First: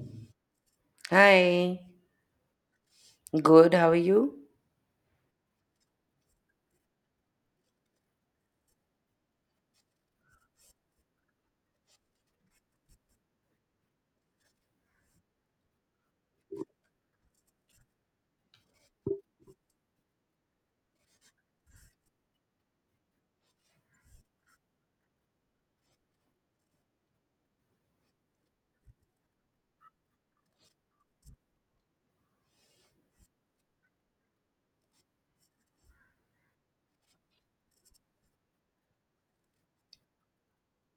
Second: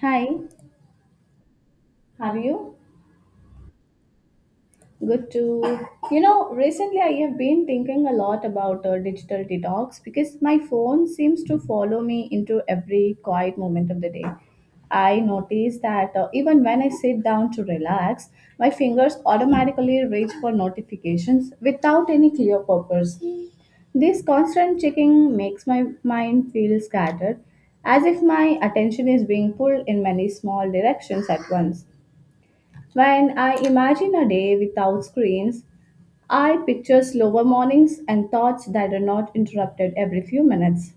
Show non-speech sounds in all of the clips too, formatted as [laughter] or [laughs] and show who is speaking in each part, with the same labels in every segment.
Speaker 1: Hi,
Speaker 2: Hi,
Speaker 1: how are you?
Speaker 2: good, how are you?
Speaker 1: Good to. You know, recently I have been thinking a lot about digital detox because my phone seems to follow me into every quiet moment of the day. I notice that even when I sit down to relax, my fingers automatically reach for notifications without any clear purpose. This constant checking makes my mind feel scattered, as if my attention is being pulled in many small directions at once. When I imagine a day without screens, I picture slower mornings and thoughts that are not interrupted every few minutes.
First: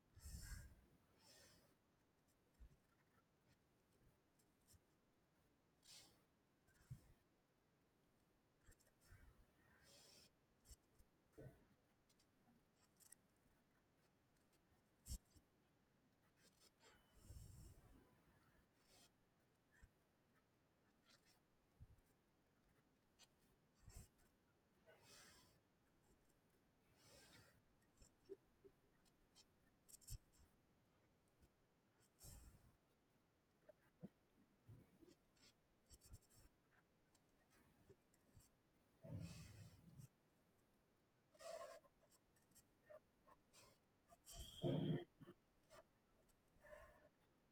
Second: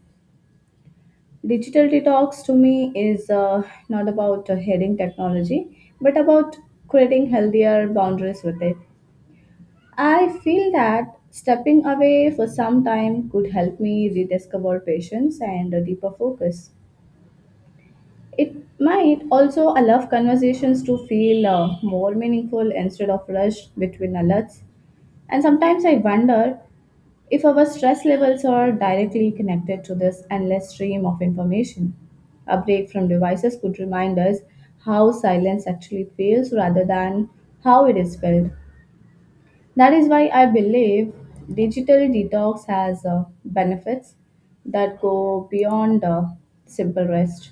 Speaker 1: Digital detox to me is not about hating technology, but about creating healthier boundaries with it. I feel that stepping away for some time could help me rediscover patience and a deeper focus. It might also allow conversations to feel more meaningful instead of rushed between alerts. And sometimes I wonder if our stress levels are directly connected to this endless stream of information. A break from devices could remind us how silence actually feels rather than how it is felt. That is why I believe digital detox has benefits that go beyond simple rest.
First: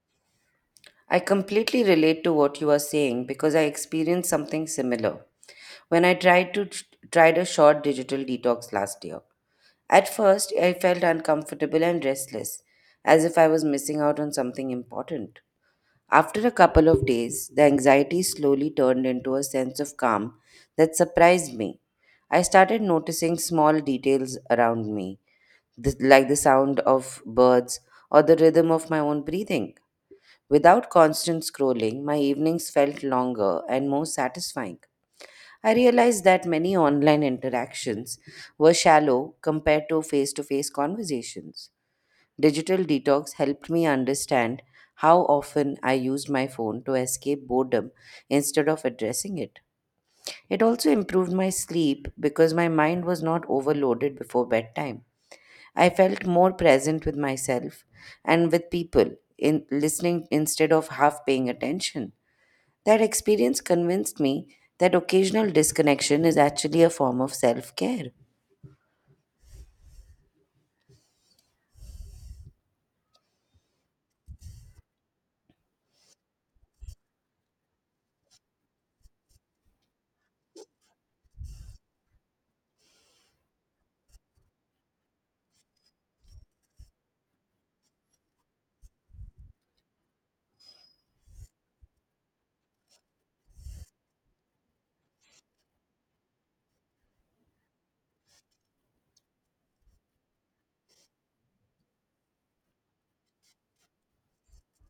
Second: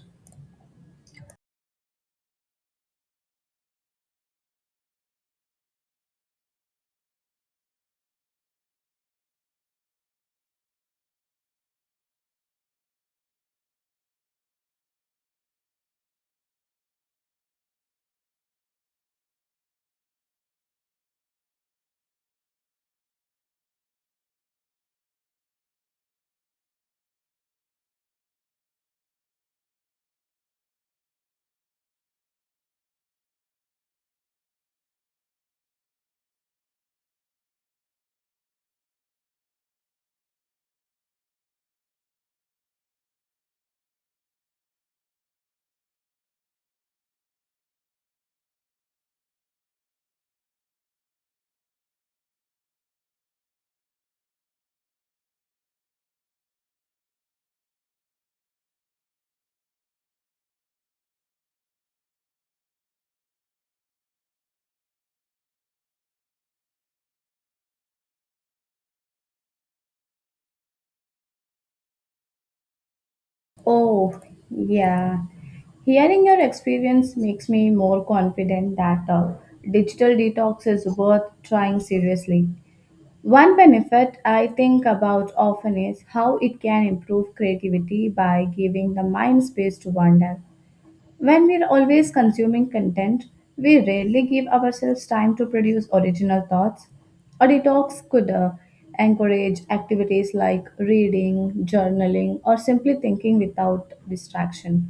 Speaker 2: I completely relate to what you are saying because I experienced something similar when I tried to tried a short digital detox last year. At first, I felt uncomfortable and restless, as if I was missing out on something important. After a couple of days, the anxiety slowly turned into a sense of calm that surprised me. I started noticing small details around me, like the sound of birds or the rhythm of my own breathing. Without constant scrolling, my evenings felt longer and more satisfying. I realized that many online interactions were shallow compared to face conversations. Digital detox helped me understand how often I used my phone to escape boredom instead of addressing it. It also improved my sleep because my mind was not overloaded before bedtime. I felt more present with myself and with people in listening instead of half paying attention. That experience convinced me that occasional disconnection is actually a form of self care.
Speaker 1: Oh, yeah. Hearing your experience makes me more confident that digital detox is worth trying seriously. One benefit I think about often is how it can improve creativity by giving the mind space to wander. When we're always consuming content, we rarely give ourselves time to produce original thoughts. A detox could encourage activities like reading, journaling, or simply thinking without distraction.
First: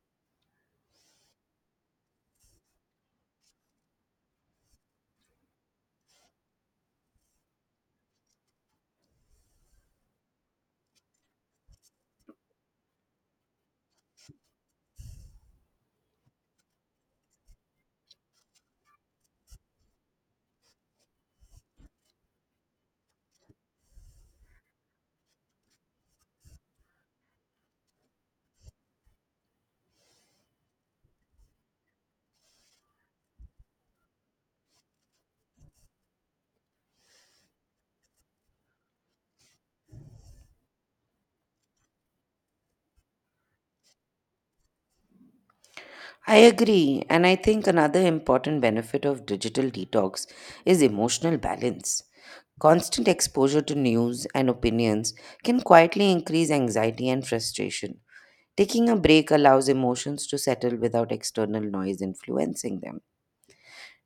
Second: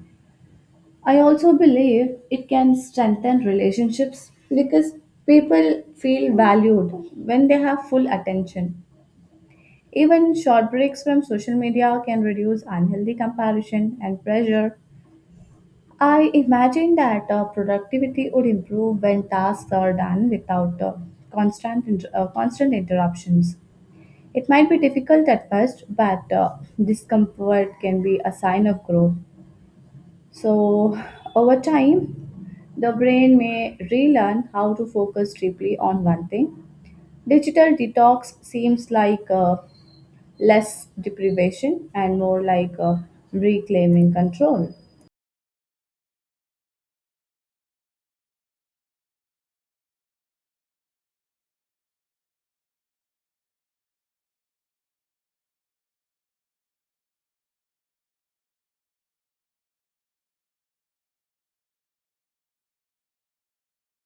Speaker 1: I also believe it can strengthen relationships because people feel valued when they have full attention. Even short breaks from social media can reduce unhealthy comparison and pressure. I imagine that productivity would improve when tasks are done without constant interruptions. It might be difficult at first, but discomfort can be a sign of growth. So, over time, the brain may relearn how to focus deeply on one thing. Digital detox seems like less deprivation and more like reclaiming control.
Speaker 2: I agree, and I think another important benefit of digital detox is emotional balance. Constant exposure to news and opinions can quietly increase anxiety and frustration. Taking a break allows emotions to settle without external noise influencing them.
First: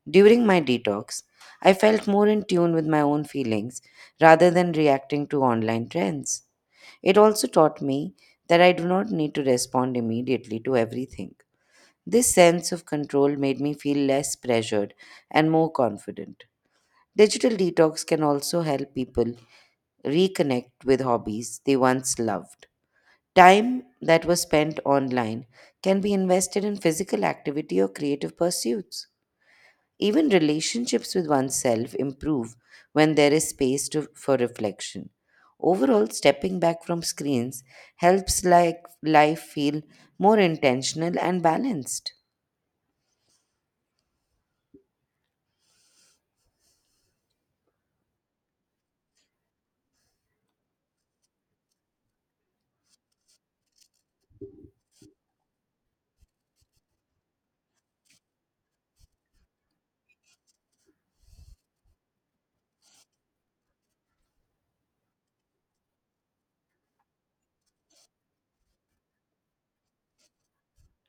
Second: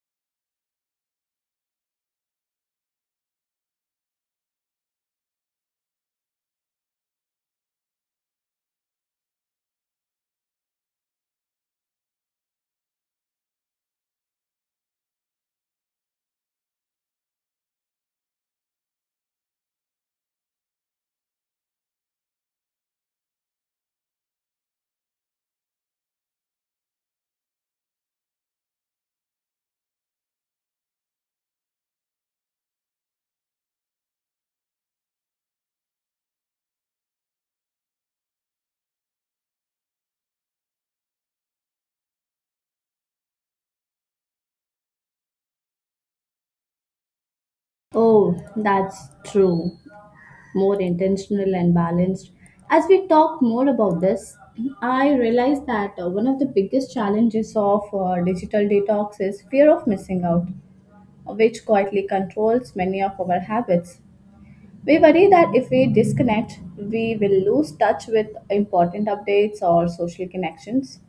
Speaker 2: During my detox, I felt more in tune with my own feelings rather than reacting to online trends. It also taught me that I do not need to respond immediately to everything. This sense of control made me feel less pressured and more confident. Digital detox can also help people reconnect with hobbies they once loved. Time that was spent online can be invested in physical activity or creative pursuits. Even relationships with oneself improve when there is for reflection. Overall, stepping back from screens helps like life feel more intentional and balanced.
Speaker 1: Oh, that's true. More intentional and balanced. As we talk more about this, I realize that one of the biggest challenges of digital detox is fear of missing out, which quietly controls many of our habits. We worry that if we disconnect, we will lose touch with important updates or social connections.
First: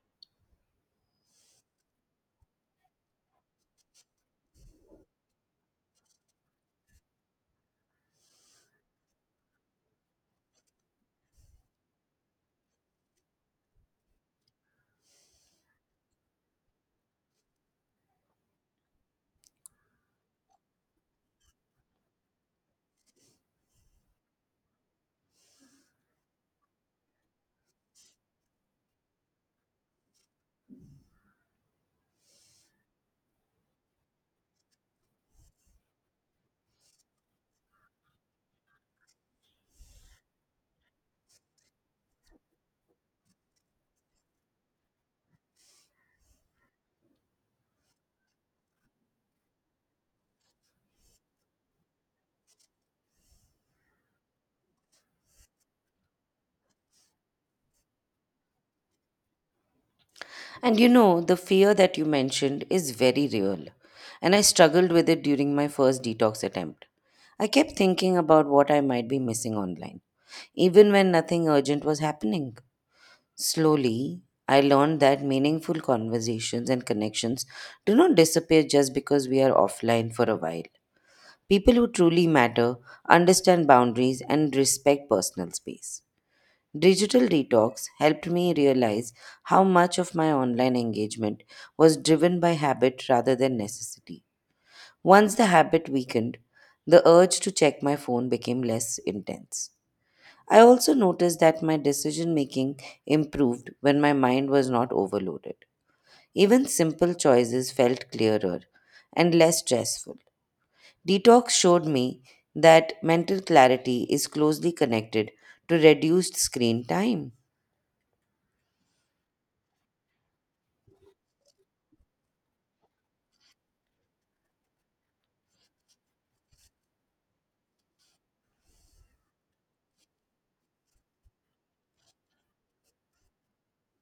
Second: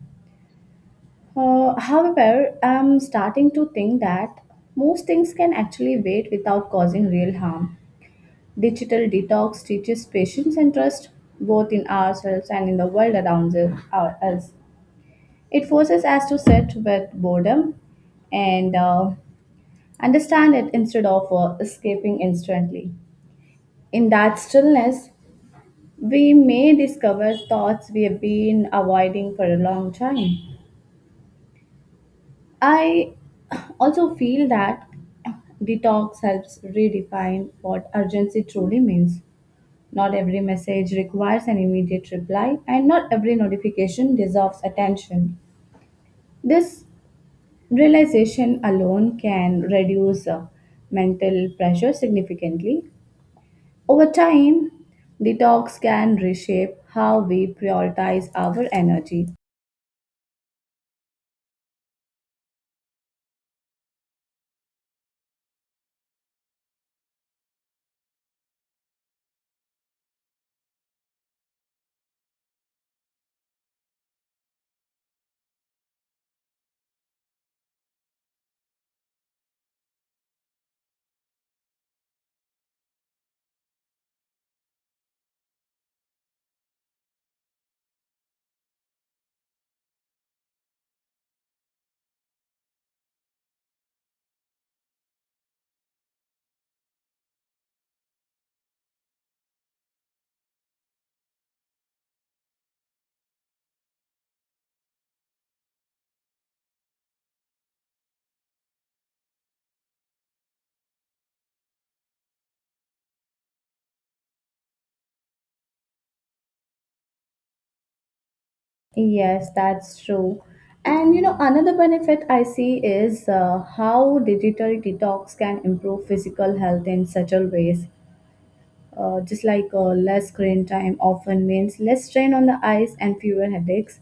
Speaker 1: However, I'm starting to think that most things can actually wait without causing real harm. Digital detox teaches patience and trust both in ourselves and in the world around us. It forces us to sit with boredom and understand it instead of escaping instantly. In that stillness, we may discover thoughts we have been avoiding for a long time. I also feel that detox helps redefine what urgency truly means. Not every message requires an immediate reply, and not every notification deserves attention. This realization alone can reduce mental pressure significantly. Over time, detox can reshape how we prioritize our energy.
Speaker 2: And you know, the fear that you mentioned is very real, and I struggled with it during my first detox attempt. I kept thinking about what I might be missing online, even when nothing urgent was happening. Slowly, I learned that meaningful conversations and connections do not disappear just because we are offline for a while. People who truly matter understand boundaries and respect personal space. Digital detox helped me realize how much of my online engagement was driven by habit rather than necessity. Once the habit weakened, the urge to check my phone became less intense. I also noticed that my decision making improved when my mind was not overloaded. Even simple choices felt clearer and less stressful. Detox showed me that mental clarity is closely connected to reduced screen time.
Speaker 1: Yes, that's true. And you know, another benefit I see is how digital detox can improve physical health in subtle ways. Just like less screen time often means less strain on the eyes and fewer headaches.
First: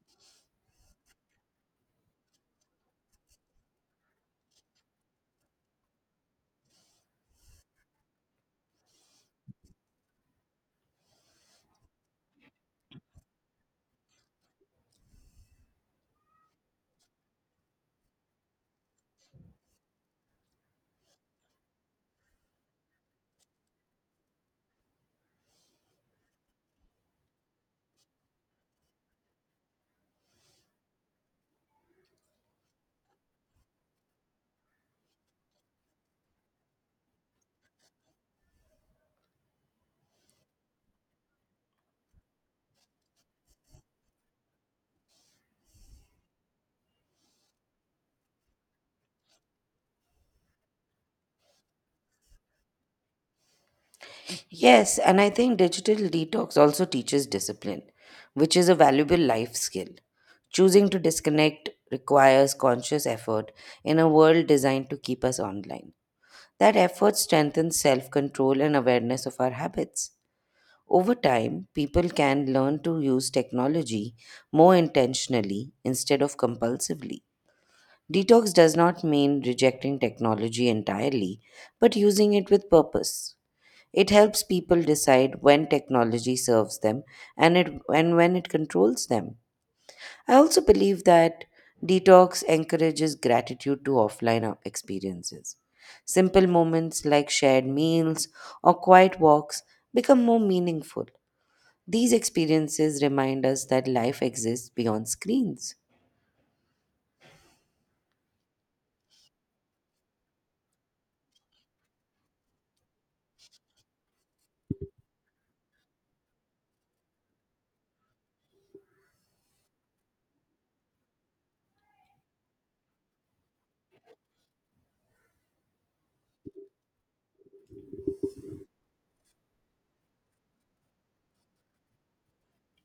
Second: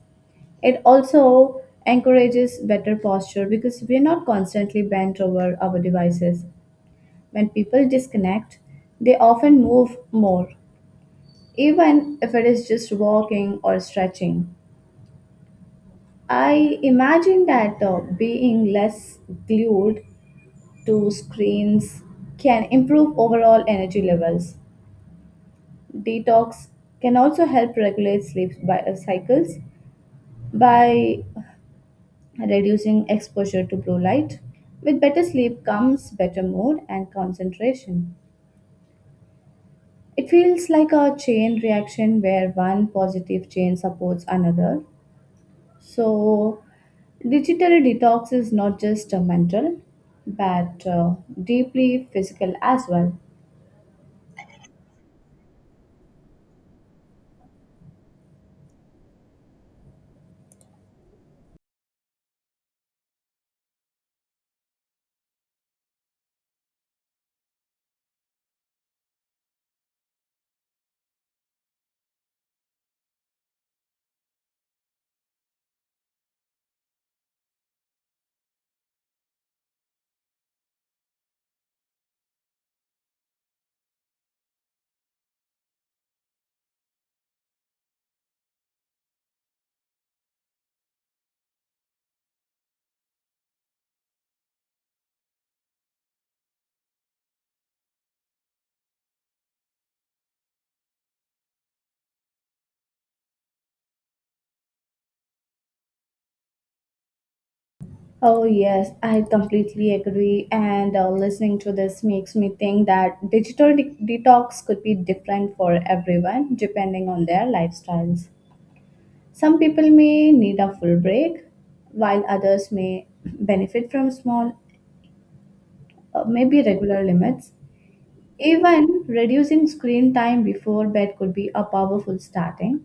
Speaker 1: It also encourages better posture because we're not constantly bent over our devices. When people disconnect, they often move more, even if it is just walking or stretching. I imagine that being less glued to screens can improve overall energy levels. Detox can also help regulate sleep cycles by reducing exposure to blue light. With better sleep comes better mood and concentration. It feels like a chain reaction where one positive chain supports another. So, digital detox is not just mental but deeply physical as well.
Speaker 2: Yes, and I think digital detox also teaches discipline, which is a valuable life skill. Choosing to disconnect requires conscious effort in a world designed to keep us online. That effort strengthens self control and awareness of our habits. Over time, people can learn to use technology more intentionally instead of compulsively. Detox does not mean rejecting technology entirely, but using it with purpose. It helps people decide when technology serves them and when it controls them. I also believe that detox encourages gratitude to experiences. Simple moments like shared meals or quiet walks become more meaningful. These experiences remind us that life exists beyond screens.
Speaker 1: Oh, yes, I completely agree. And listening to this makes me think that detox could be different for everyone depending on their lifestyles. Some people may need a full break, while others may benefit from small, maybe regular limits. Even reducing screen time before bed could be a powerful starting.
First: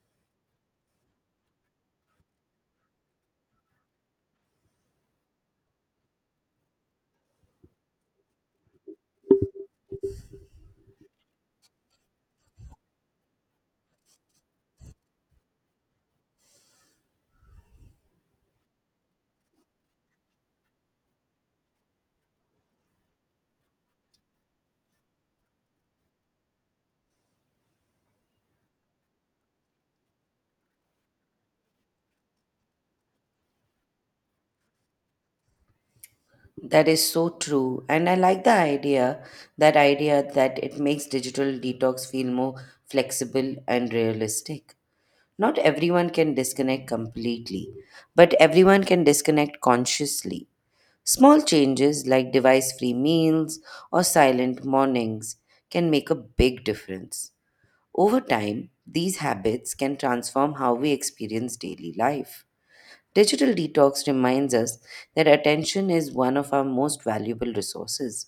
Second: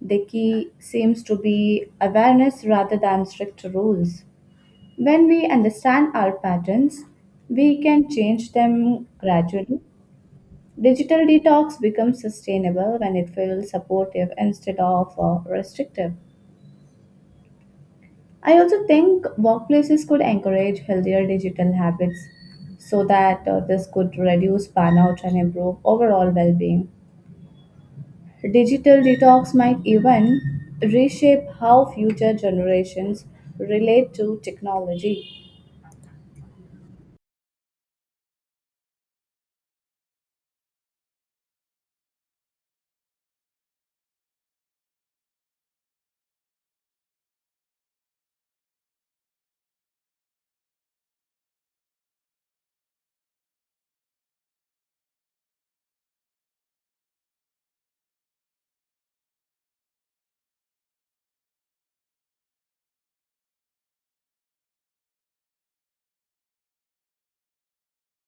Speaker 1: The key seems to be awareness rather than strict rules. When we understand our patterns, we can change them gradually. Digital detox becomes sustainable when it feels supportive instead of restrictive. I also think workplaces could encourage healthier digital habits so that this could reduce burnout and improve overall well being. Digital detox might even reshape how future generations relate to technology.
Speaker 2: That is so true. And I like that idea that it makes digital detox feel more flexible and realistic. Not everyone can disconnect completely, but everyone can disconnect consciously. Small changes like device free meals or silent mornings can make a big difference. Over time, these habits can transform how we experience daily life. Digital detox reminds us that attention is one of our most valuable resources.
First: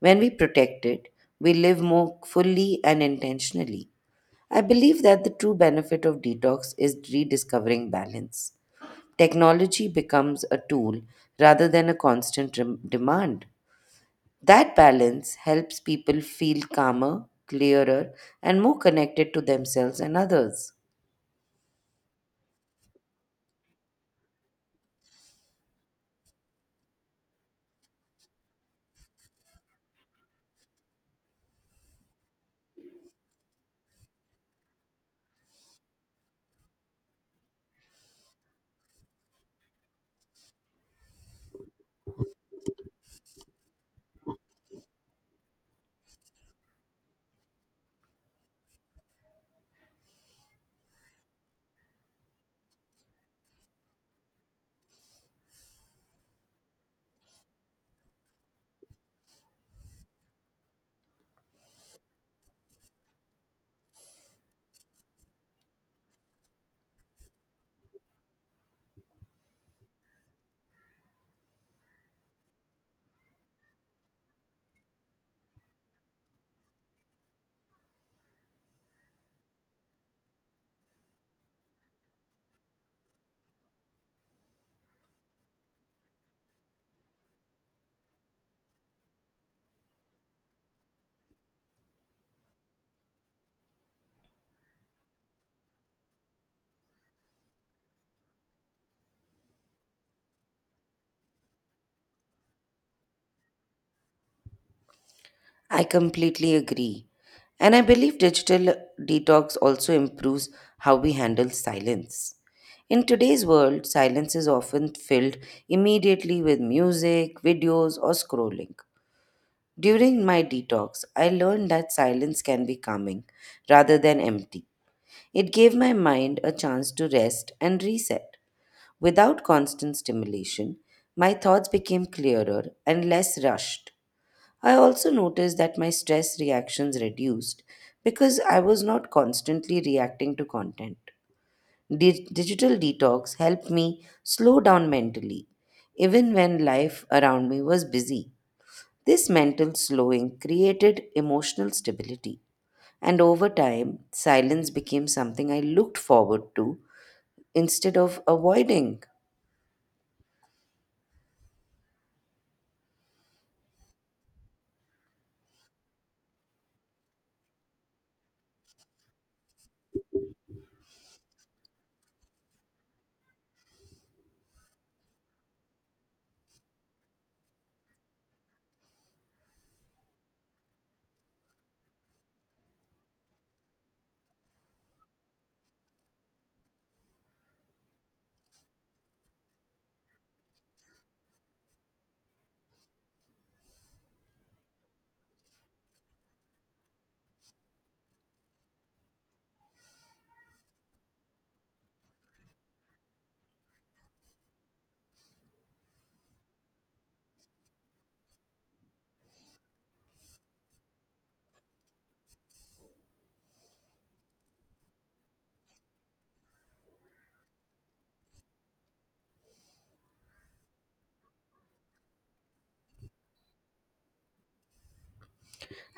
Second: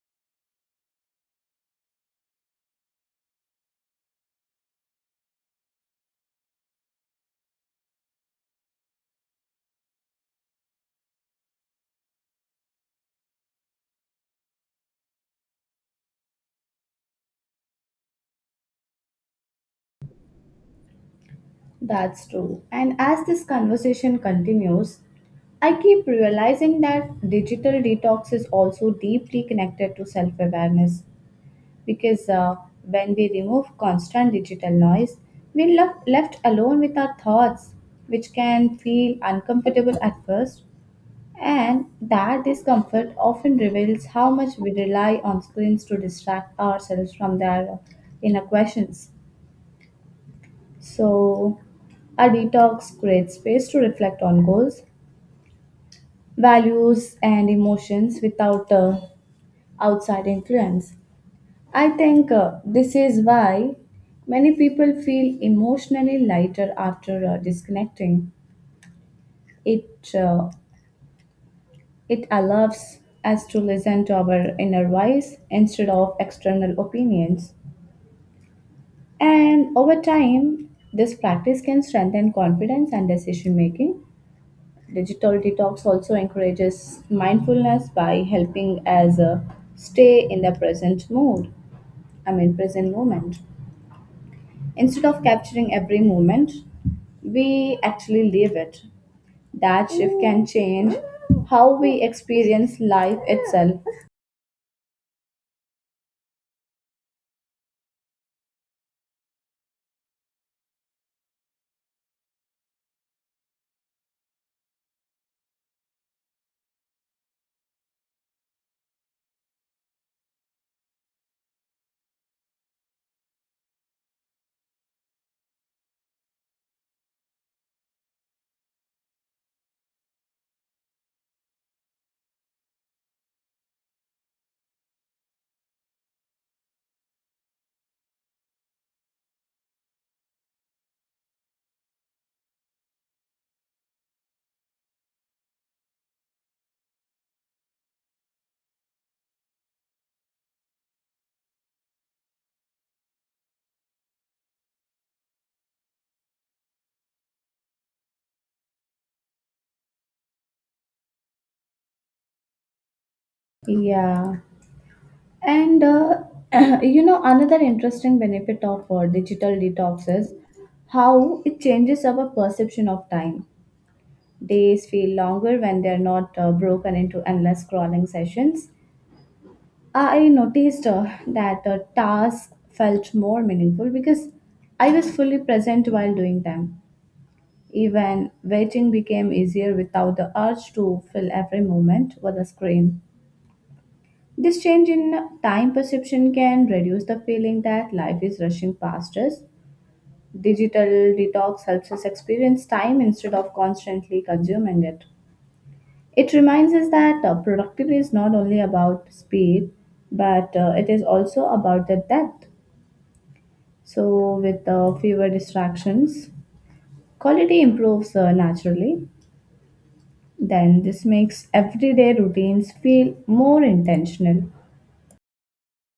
Speaker 2: When we protect it, we live more fully and intentionally. I believe that the true benefit of detox is rediscovering balance. Technology becomes a tool rather than a constant demand. That balance helps people feel calmer, clearer, and more connected to themselves and others.
Speaker 1: That's true. And as this conversation continues, I keep realizing that digital detox is also deeply connected to self awareness because when we remove constant digital noise, we're left alone with our thoughts, which can feel uncomfortable at first. And that discomfort often reveals how much we rely on screens to distract ourselves from their inner questions. So, a detox creates space to reflect on goals, values, and emotions without outside influence. I think this is why many people feel emotionally lighter after disconnecting. It uh, it allows us to listen to our inner voice instead of external opinions. And over time, this practice can strengthen confidence and decision making. Digital detox also encourages mindfulness by helping us stay in the present mood, I mean, present moment. Instead of capturing every moment, we actually live it. That shift can change how we experience life itself.
Speaker 2: I completely agree. And I believe digital detox also improves how we handle silence. In today's world, silence is often filled immediately with music, videos, or scrolling. During my detox, I learned that silence can be calming rather than empty. It gave my mind a chance to rest and reset. Without constant stimulation, my thoughts became clearer and less rushed. I also noticed that my stress reactions reduced because I was not constantly reacting to content. Digital detox helped me slow down mentally, even when life around me was busy. This mental slowing created emotional stability, and over time, silence became something I looked forward to instead of avoiding.
Speaker 1: Yeah. And [clears throat] you know, another interesting benefit of digital detox is how it changes our perception of time. Days feel longer when they're not broken into endless scrolling sessions. I noticed that the tasks felt more meaningful because I was fully present while doing them. Even waiting became easier without the urge to fill every moment with a screen. This change in time perception can reduce the feeling that life is rushing past us. Digital detox helps us experience time instead of constantly consuming it. It reminds us that productivity is not only about speed, but it is also about the depth. So, with fewer distractions, quality improves naturally. Then, this makes everyday routines feel more intentional.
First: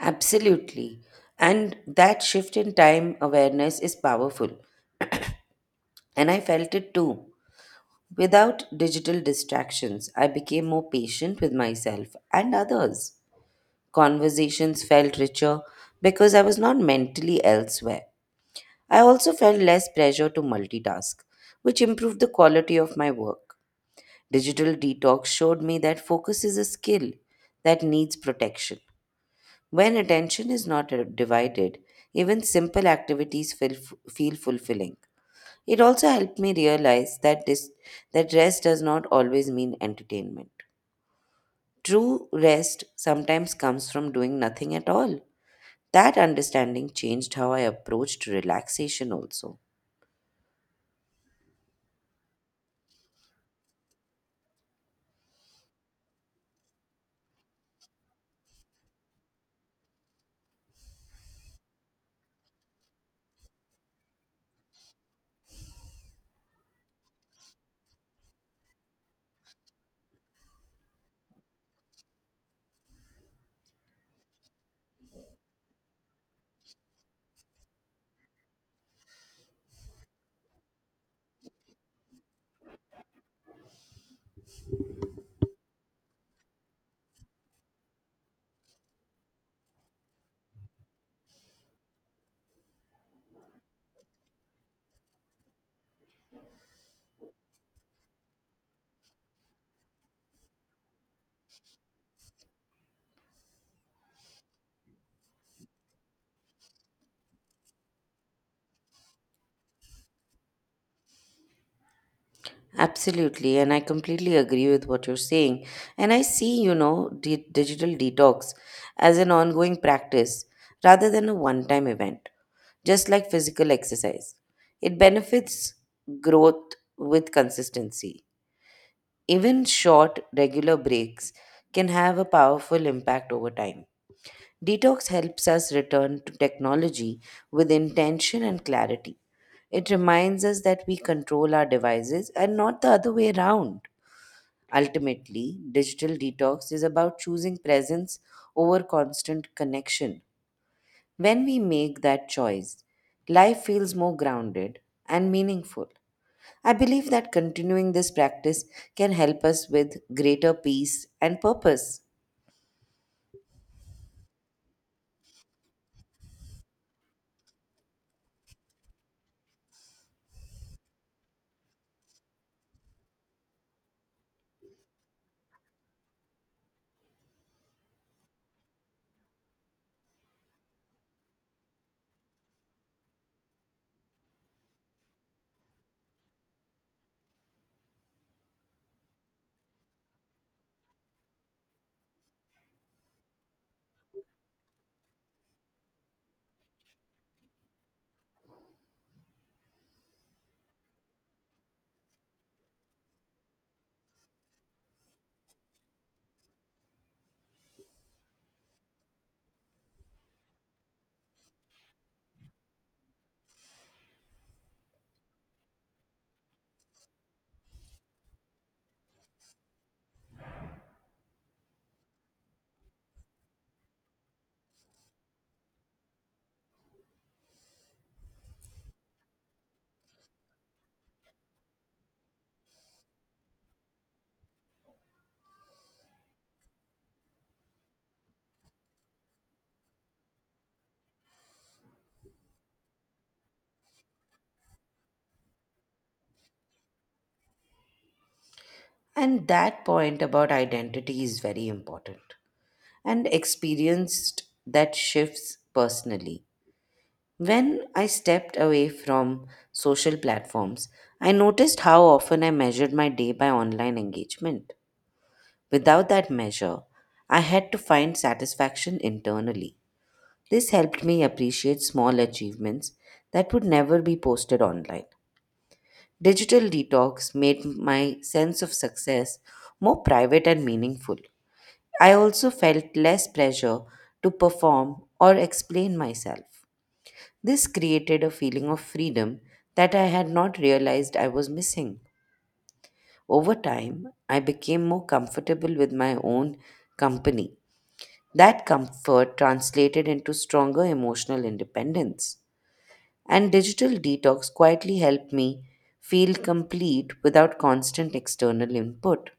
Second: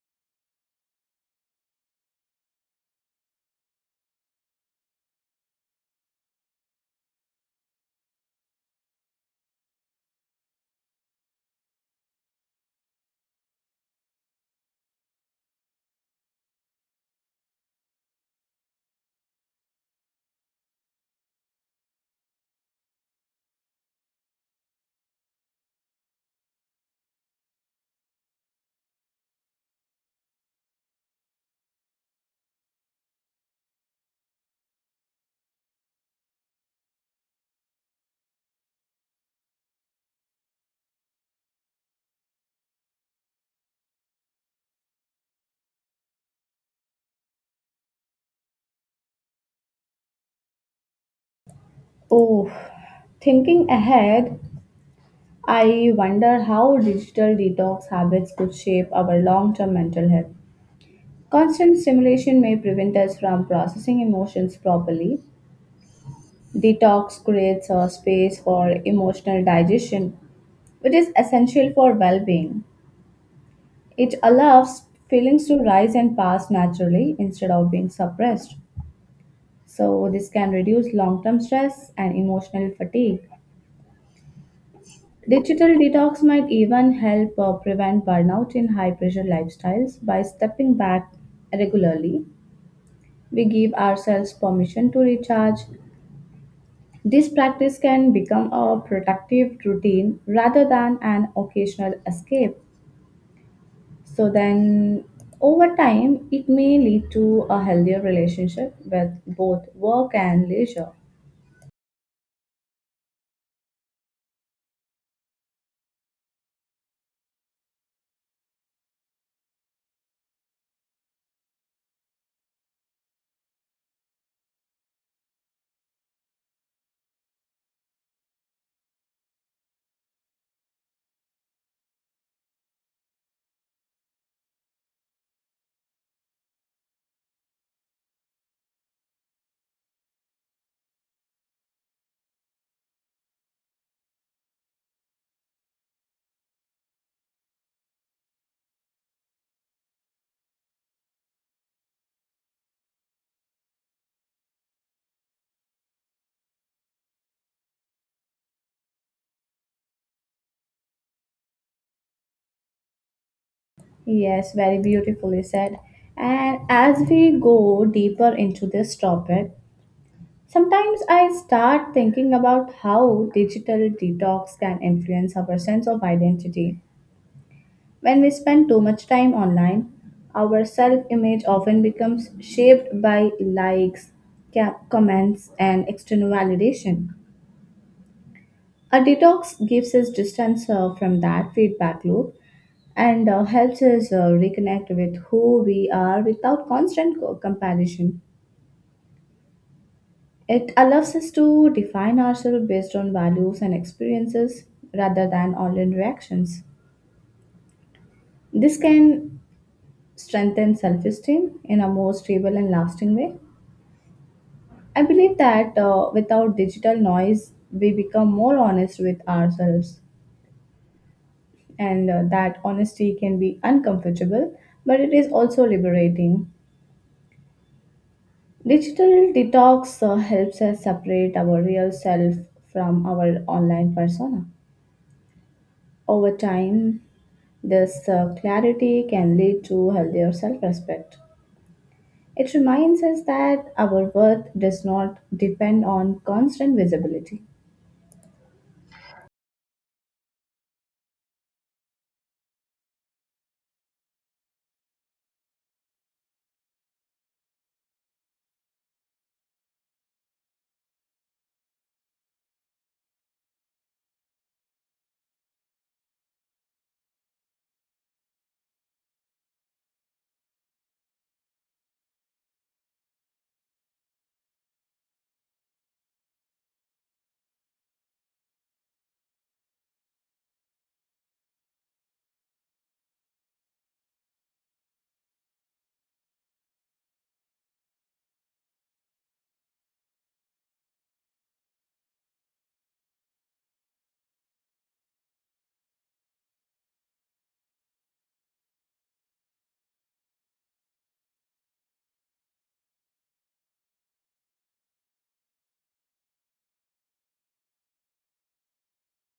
Speaker 2: Absolutely. And that shift in time awareness is powerful, and I felt it too. Without digital distractions, I became more patient with myself and others. Conversations felt richer because I was not mentally elsewhere. I also felt less pressure to multitask, which improved the quality of my work. Digital detox showed me that focus is a skill that needs protection. When attention is not divided, even simple activities feel fulfilling. It also helped me realize that rest does not always mean entertainment. True rest sometimes comes from doing nothing at all. That understanding changed how I approached relaxation also.
Speaker 1: Oh, thinking ahead, I wonder how digital detox habits could shape our long term mental health. Constant stimulation may prevent us from processing emotions properly. Detox creates a space for emotional digestion, which is essential for well being. It allows feelings to rise and pass naturally instead of being suppressed. So, this can reduce long term stress and emotional fatigue. Digital detox might even help prevent burnout in high pressure lifestyles by stepping back regularly. We give ourselves permission to recharge. This practice can become a productive routine rather than an occasional escape. So, then over time, it may lead to a healthier relationship with both work and leisure.
Speaker 2: Absolutely, and I completely agree with what you're saying. And I see, you know, digital detox as an ongoing practice rather than a one time event, just like physical exercise. It benefits growth with consistency. Even short, regular breaks can have a powerful impact over time. Detox helps us return to technology with intention and clarity. It reminds us that we control our devices and not the other way around. Ultimately, digital detox is about choosing presence over constant connection. When we make that choice, life feels more grounded and meaningful. I believe that continuing this practice can help us with greater peace and purpose.
Speaker 1: Yes, very beautifully said. And as we go deeper into this topic, sometimes I start thinking about how digital detox can influence our sense of identity. When we spend too much time online, our self image often becomes shaped by likes, comments, and external validation. A detox gives us distance from that feedback loop and helps us reconnect with who we are without constant comparison. It allows us to define ourselves based on values and experiences rather than online reactions. This can strengthen self esteem in a more stable and lasting way. I believe that without digital noise, we become more honest with ourselves, and that honesty can be uncomfortable, but it is also liberating. Digital detox helps us separate our real self from our online persona. Over time, this clarity can lead to healthier self respect. It reminds us that our worth does not depend on constant visibility.
Speaker 2: And that point about identity is very important, and experienced that shifts personally. When I stepped away from social platforms, I noticed how often I measured my day by online engagement. Without that measure, I had to find satisfaction internally. This helped me appreciate small achievements that would never be posted online. Digital detox made my sense of success more private and meaningful. I also felt less pressure to perform or explain myself. This created a feeling of freedom that I had not realized I was missing. Over time, I became more comfortable with my own company. That comfort translated into stronger emotional independence. And digital detox quietly helped me feel complete without constant external input.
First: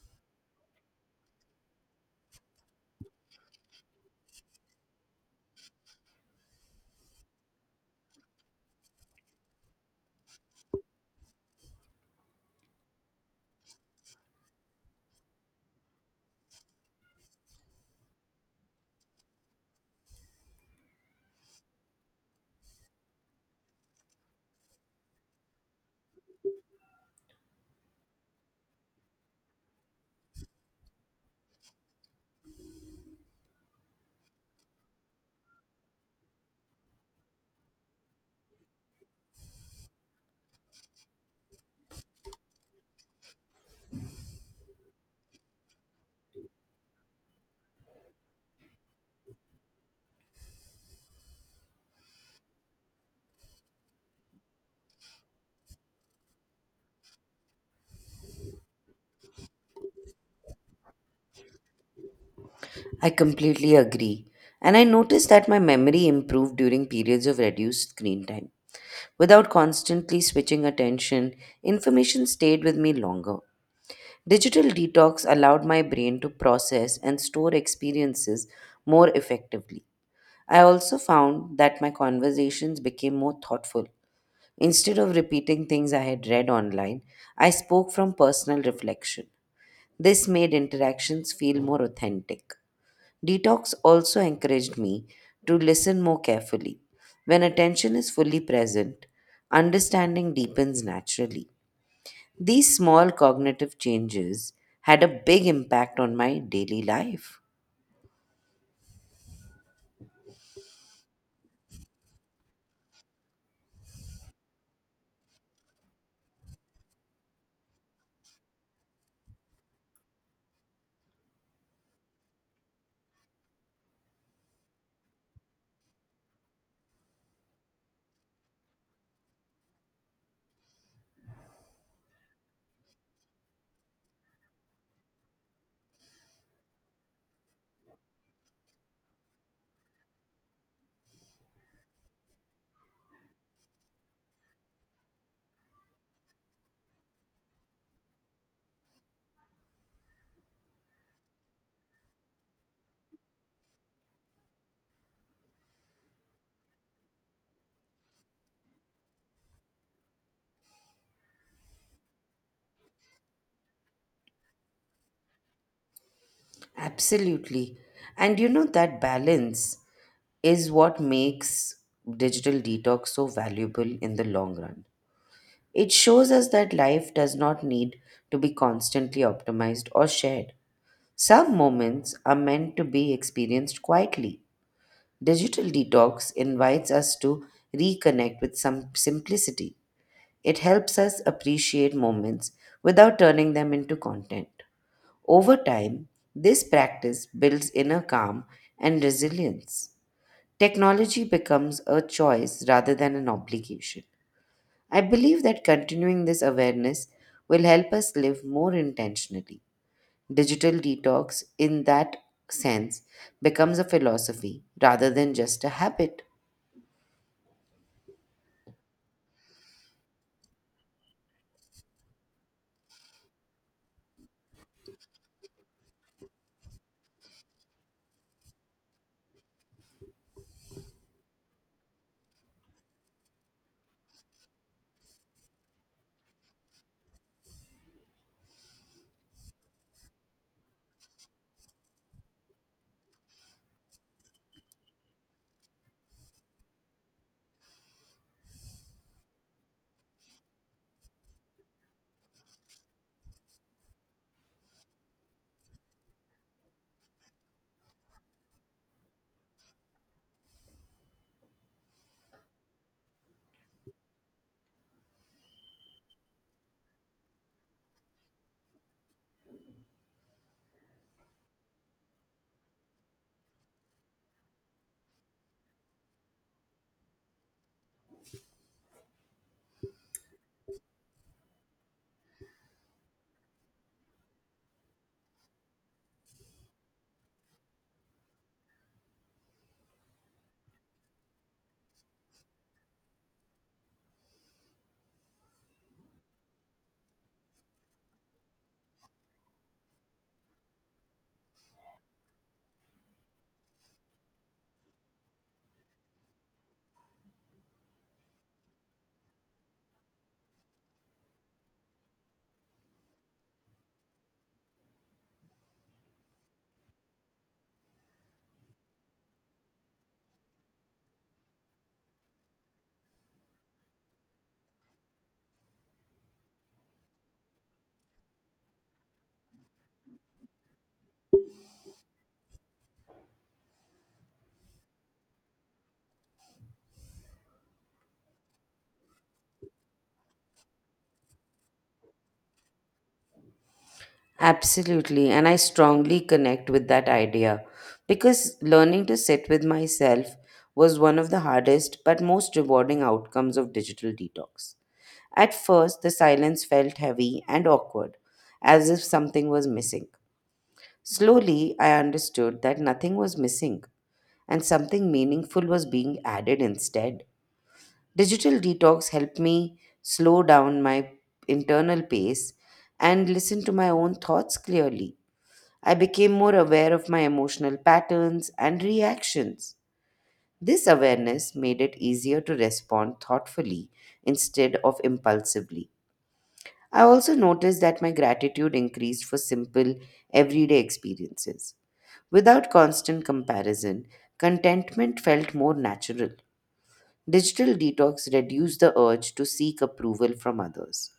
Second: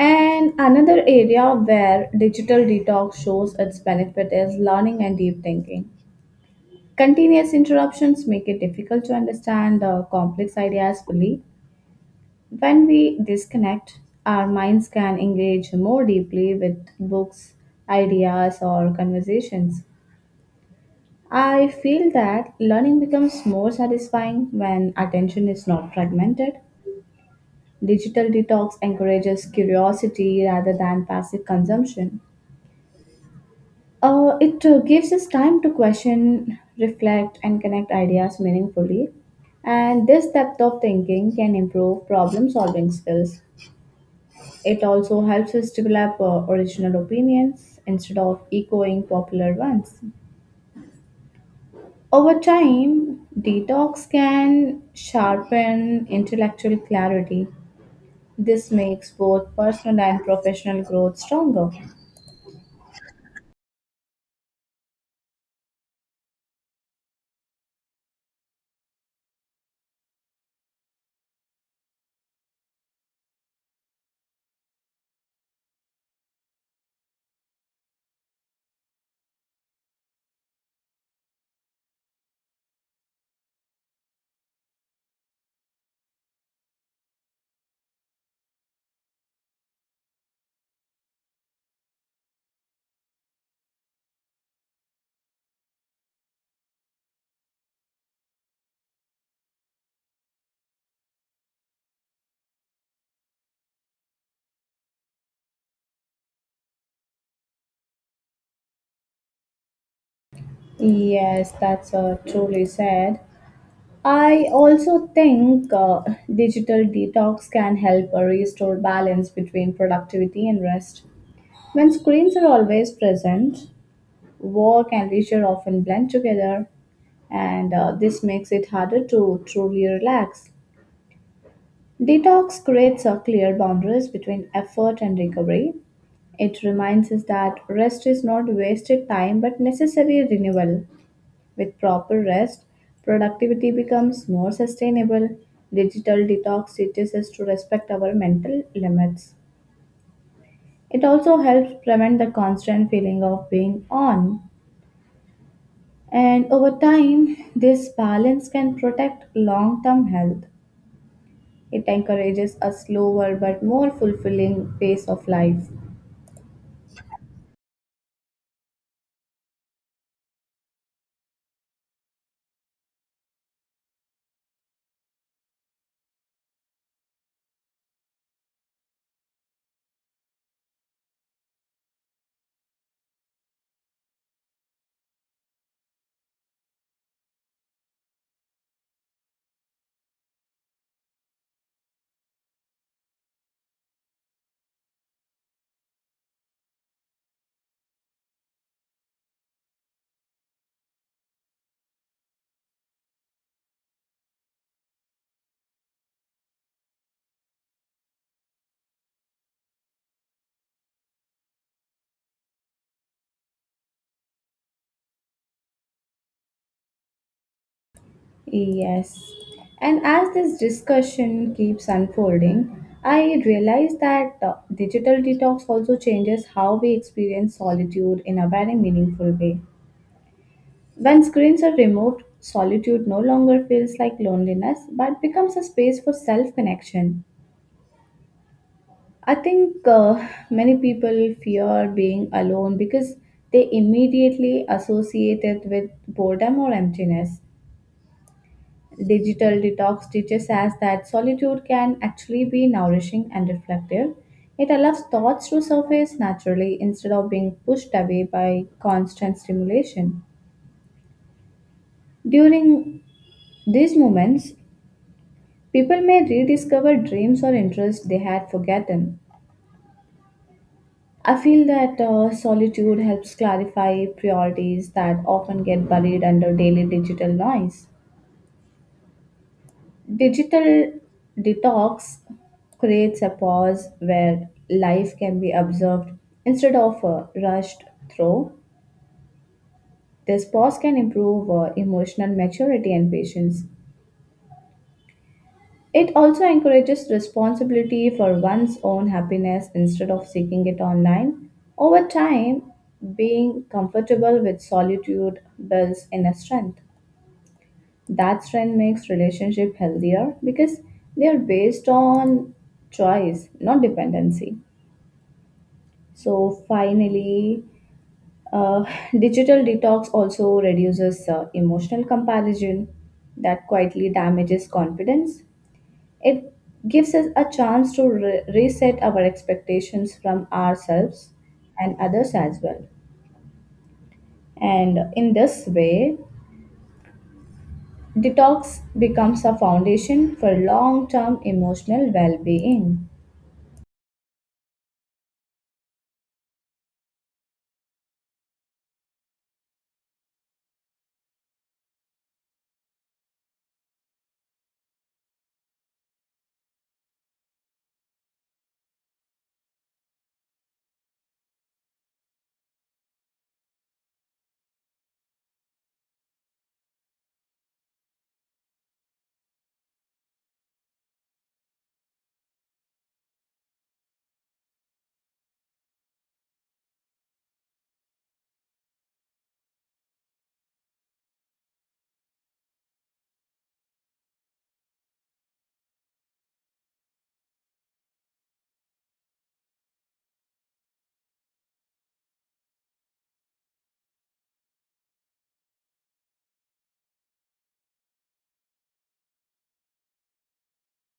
Speaker 1: And another area where digital detox shows its benefit is learning and deep thinking. Continuous interruptions make it difficult to understand complex ideas fully. When we disconnect, our minds can engage more deeply with books, ideas, or conversations. I feel that learning becomes more satisfying when attention is not fragmented. Digital detox encourages curiosity rather than passive consumption. It gives us time to question, reflect, and connect ideas meaningfully. And this depth of thinking can improve problem solving skills. It also helps us develop original opinions instead of echoing popular ones. Over time, detox can sharpen intellectual clarity. This makes both personal and professional growth stronger.
Speaker 2: I completely agree. And I noticed that my memory improved during periods of reduced screen time. Without constantly switching attention, information stayed with me longer. Digital detox allowed my brain to process and store experiences more effectively. I also found that my conversations became more thoughtful. Instead of repeating things I had read online, I spoke from personal reflection. This made interactions feel more authentic. Detox also encouraged me to listen more carefully. When attention is fully present, understanding deepens naturally. These small cognitive changes had a big impact on my daily life.
Speaker 1: Yes, that's truly said. I also think digital detox can help restore balance between productivity and rest. When screens are always present, work and leisure often blend together, and this makes it harder to truly relax. Detox creates a clear boundaries between effort and recovery. It reminds us that rest is not wasted time but necessary renewal. With proper rest, productivity becomes more sustainable. Digital detox teaches us to respect our mental limits. It also helps prevent the constant feeling of being on. And over time, this balance can protect long term health. It encourages a slower but more fulfilling pace of life.
Speaker 2: Absolutely. And you know, that balance is what makes digital detox so valuable in the long run. It shows us that life does not need to be constantly optimized or shared. Some moments are meant to be experienced quietly. Digital detox invites us to reconnect with some simplicity. It helps us appreciate moments without turning them into content. Over time, this practice builds inner calm and resilience. Technology becomes a choice rather than an obligation. I believe that continuing this awareness will help us live more intentionally. Digital detox, in that sense, becomes a philosophy rather than just a habit.
Speaker 1: Yes. And as this discussion keeps unfolding, I realize that digital detox also changes how we experience solitude in a very meaningful way. When screens are removed, solitude no longer feels like loneliness but becomes a space for self connection. I think many people fear being alone because they immediately associate it with boredom or emptiness. Digital detox teaches us that solitude can actually be nourishing and reflective. It allows thoughts to surface naturally instead of being pushed away by constant stimulation. During these moments, people may rediscover dreams or interests they had forgotten. I feel that solitude helps clarify priorities that often get buried under daily digital noise. Digital detox creates a pause where life can be observed instead of rushed through. This pause can improve emotional maturity and patience. It also encourages responsibility for one's own happiness instead of seeking it online. Over time, being comfortable with solitude builds inner strength. That strength makes relationship healthier because they are based on choice, not dependency. So finally, uh, [laughs] [sighs] digital detox also reduces emotional comparison that quietly damages confidence. It gives us a chance to reset our expectations from ourselves and others as well, and in this way detox becomes a foundation for long-term emotional well-being.
Speaker 2: Absolutely, and I strongly connect with that idea because learning to sit with myself was one of the hardest but most rewarding outcomes of digital detox. At first, the silence felt heavy and awkward, as if something was missing. Slowly, I understood that nothing was missing and something meaningful was being added instead. Digital detox helped me slow down my internal pace and listen to my own thoughts clearly. I became more aware of my emotional patterns and reactions. This awareness made it easier to respond thoughtfully instead of impulsively. I also noticed that my gratitude increased for simple, everyday experiences. Without constant comparison, contentment felt more natural. Digital detox reduced the urge to seek approval from others.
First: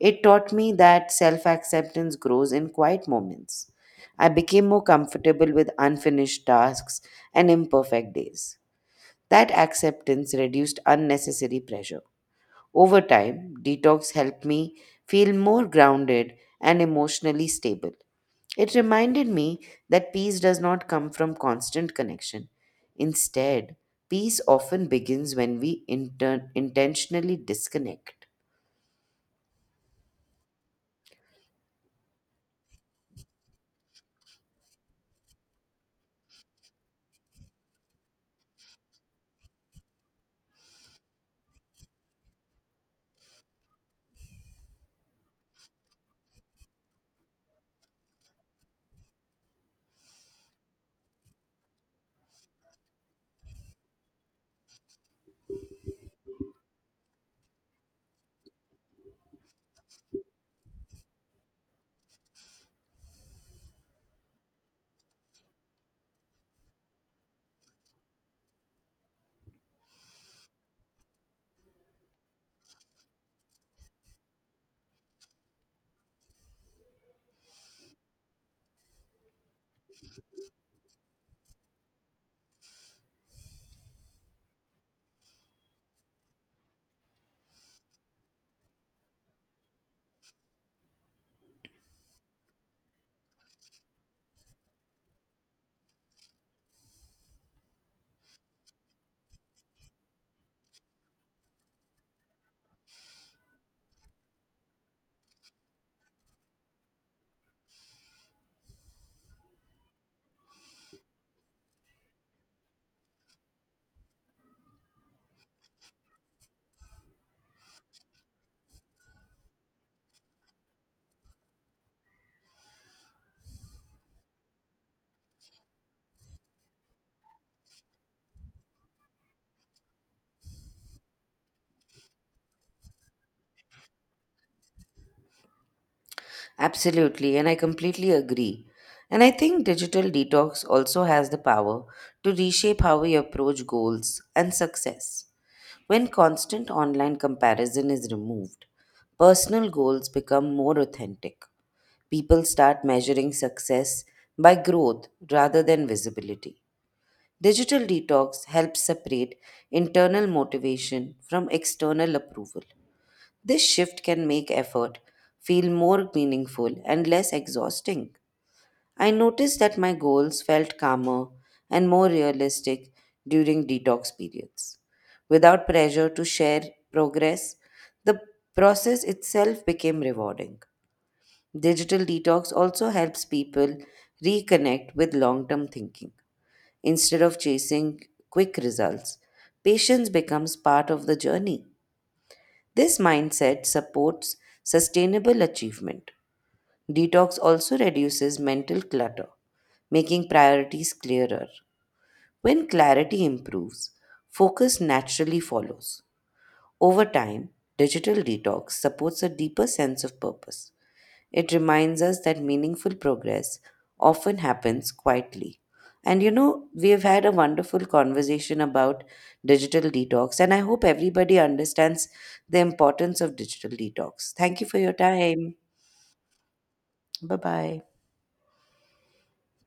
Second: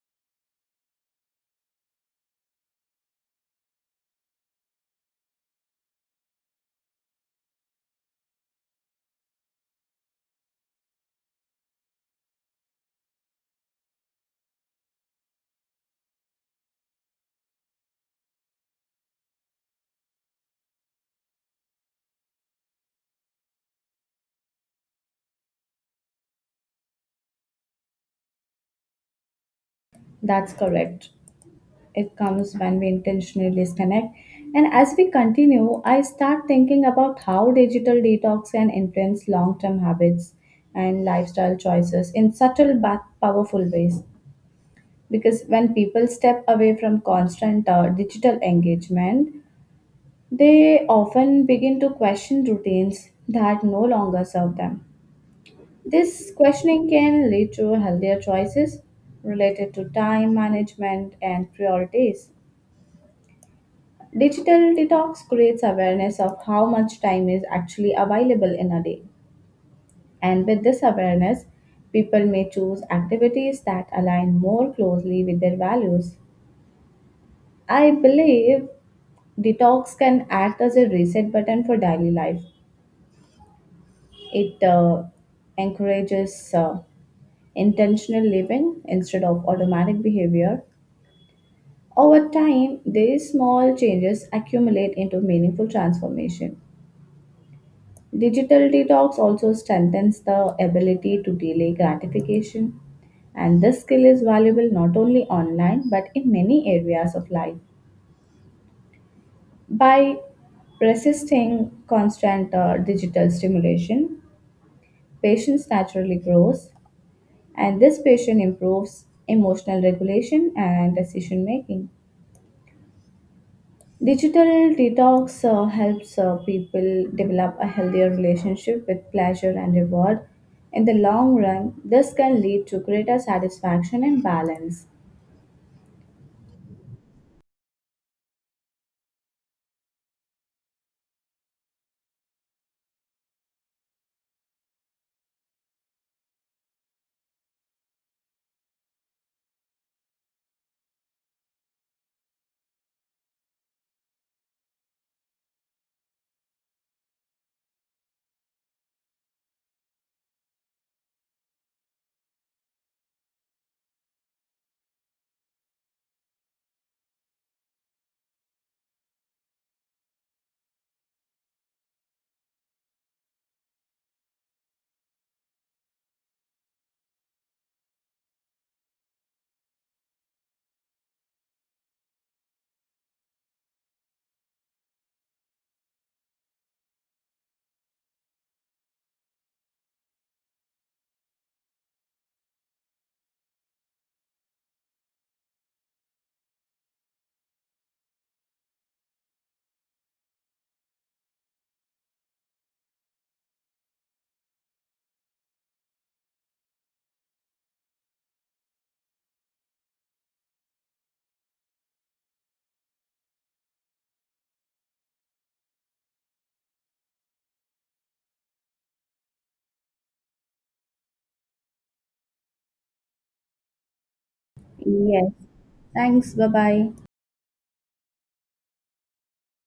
Speaker 2: It taught me that self acceptance grows in quiet moments. I became more comfortable with unfinished tasks and imperfect days. That acceptance reduced unnecessary pressure. Over time, detox helped me feel more grounded and emotionally stable. It reminded me that peace does not come from constant connection. Instead, peace often begins when we intentionally disconnect.
Speaker 1: That's correct. It comes when we intentionally disconnect. And as we continue, I start thinking about how digital detox can influence long term habits and lifestyle choices in subtle but powerful ways. Because when people step away from constant digital engagement, they often begin to question routines that no longer serve them. This questioning can lead to healthier choices related to time management and priorities. Digital detox creates awareness of how much time is actually available in a day. And with this awareness, people may choose activities that align more closely with their values. I believe detox can act as a reset button for daily life. It encourages intentional living instead of automatic behavior. Over time, these small changes accumulate into meaningful transformation. Digital detox also strengthens the ability to delay gratification, and this skill is valuable not only online but in many areas of life. By resisting constant digital stimulation, patience naturally grows, and this patient improves emotional regulation and decision making. Digital detox helps people develop a healthier relationship with pleasure and reward. In the long run, this can lead to greater satisfaction and balance.
Speaker 2: Absolutely, and I completely agree. And I think digital detox also has the power to reshape how we approach goals and success. When constant online comparison is removed, personal goals become more authentic. People start measuring success by growth rather than visibility. Digital detox helps separate internal motivation from external approval. This shift can make effort feel more meaningful and less exhausting. I noticed that my goals felt calmer and more realistic during detox periods. Without pressure to share progress, the process itself became rewarding. Digital detox also helps people reconnect with long term thinking. Instead of chasing quick results, patience becomes part of the journey. This mindset supports sustainable achievement. Detox also reduces mental clutter, making priorities clearer. When clarity improves, focus naturally follows. Over time, digital detox supports a deeper sense of purpose. It reminds us that meaningful progress often happens quietly. And you know, we've had a wonderful conversation about digital detox, and I hope everybody understands the importance of digital detox. Thank you for your
Speaker 1: Yes.
Speaker 2: time.
Speaker 1: Thanks. Bye bye.
Speaker 2: Bye bye.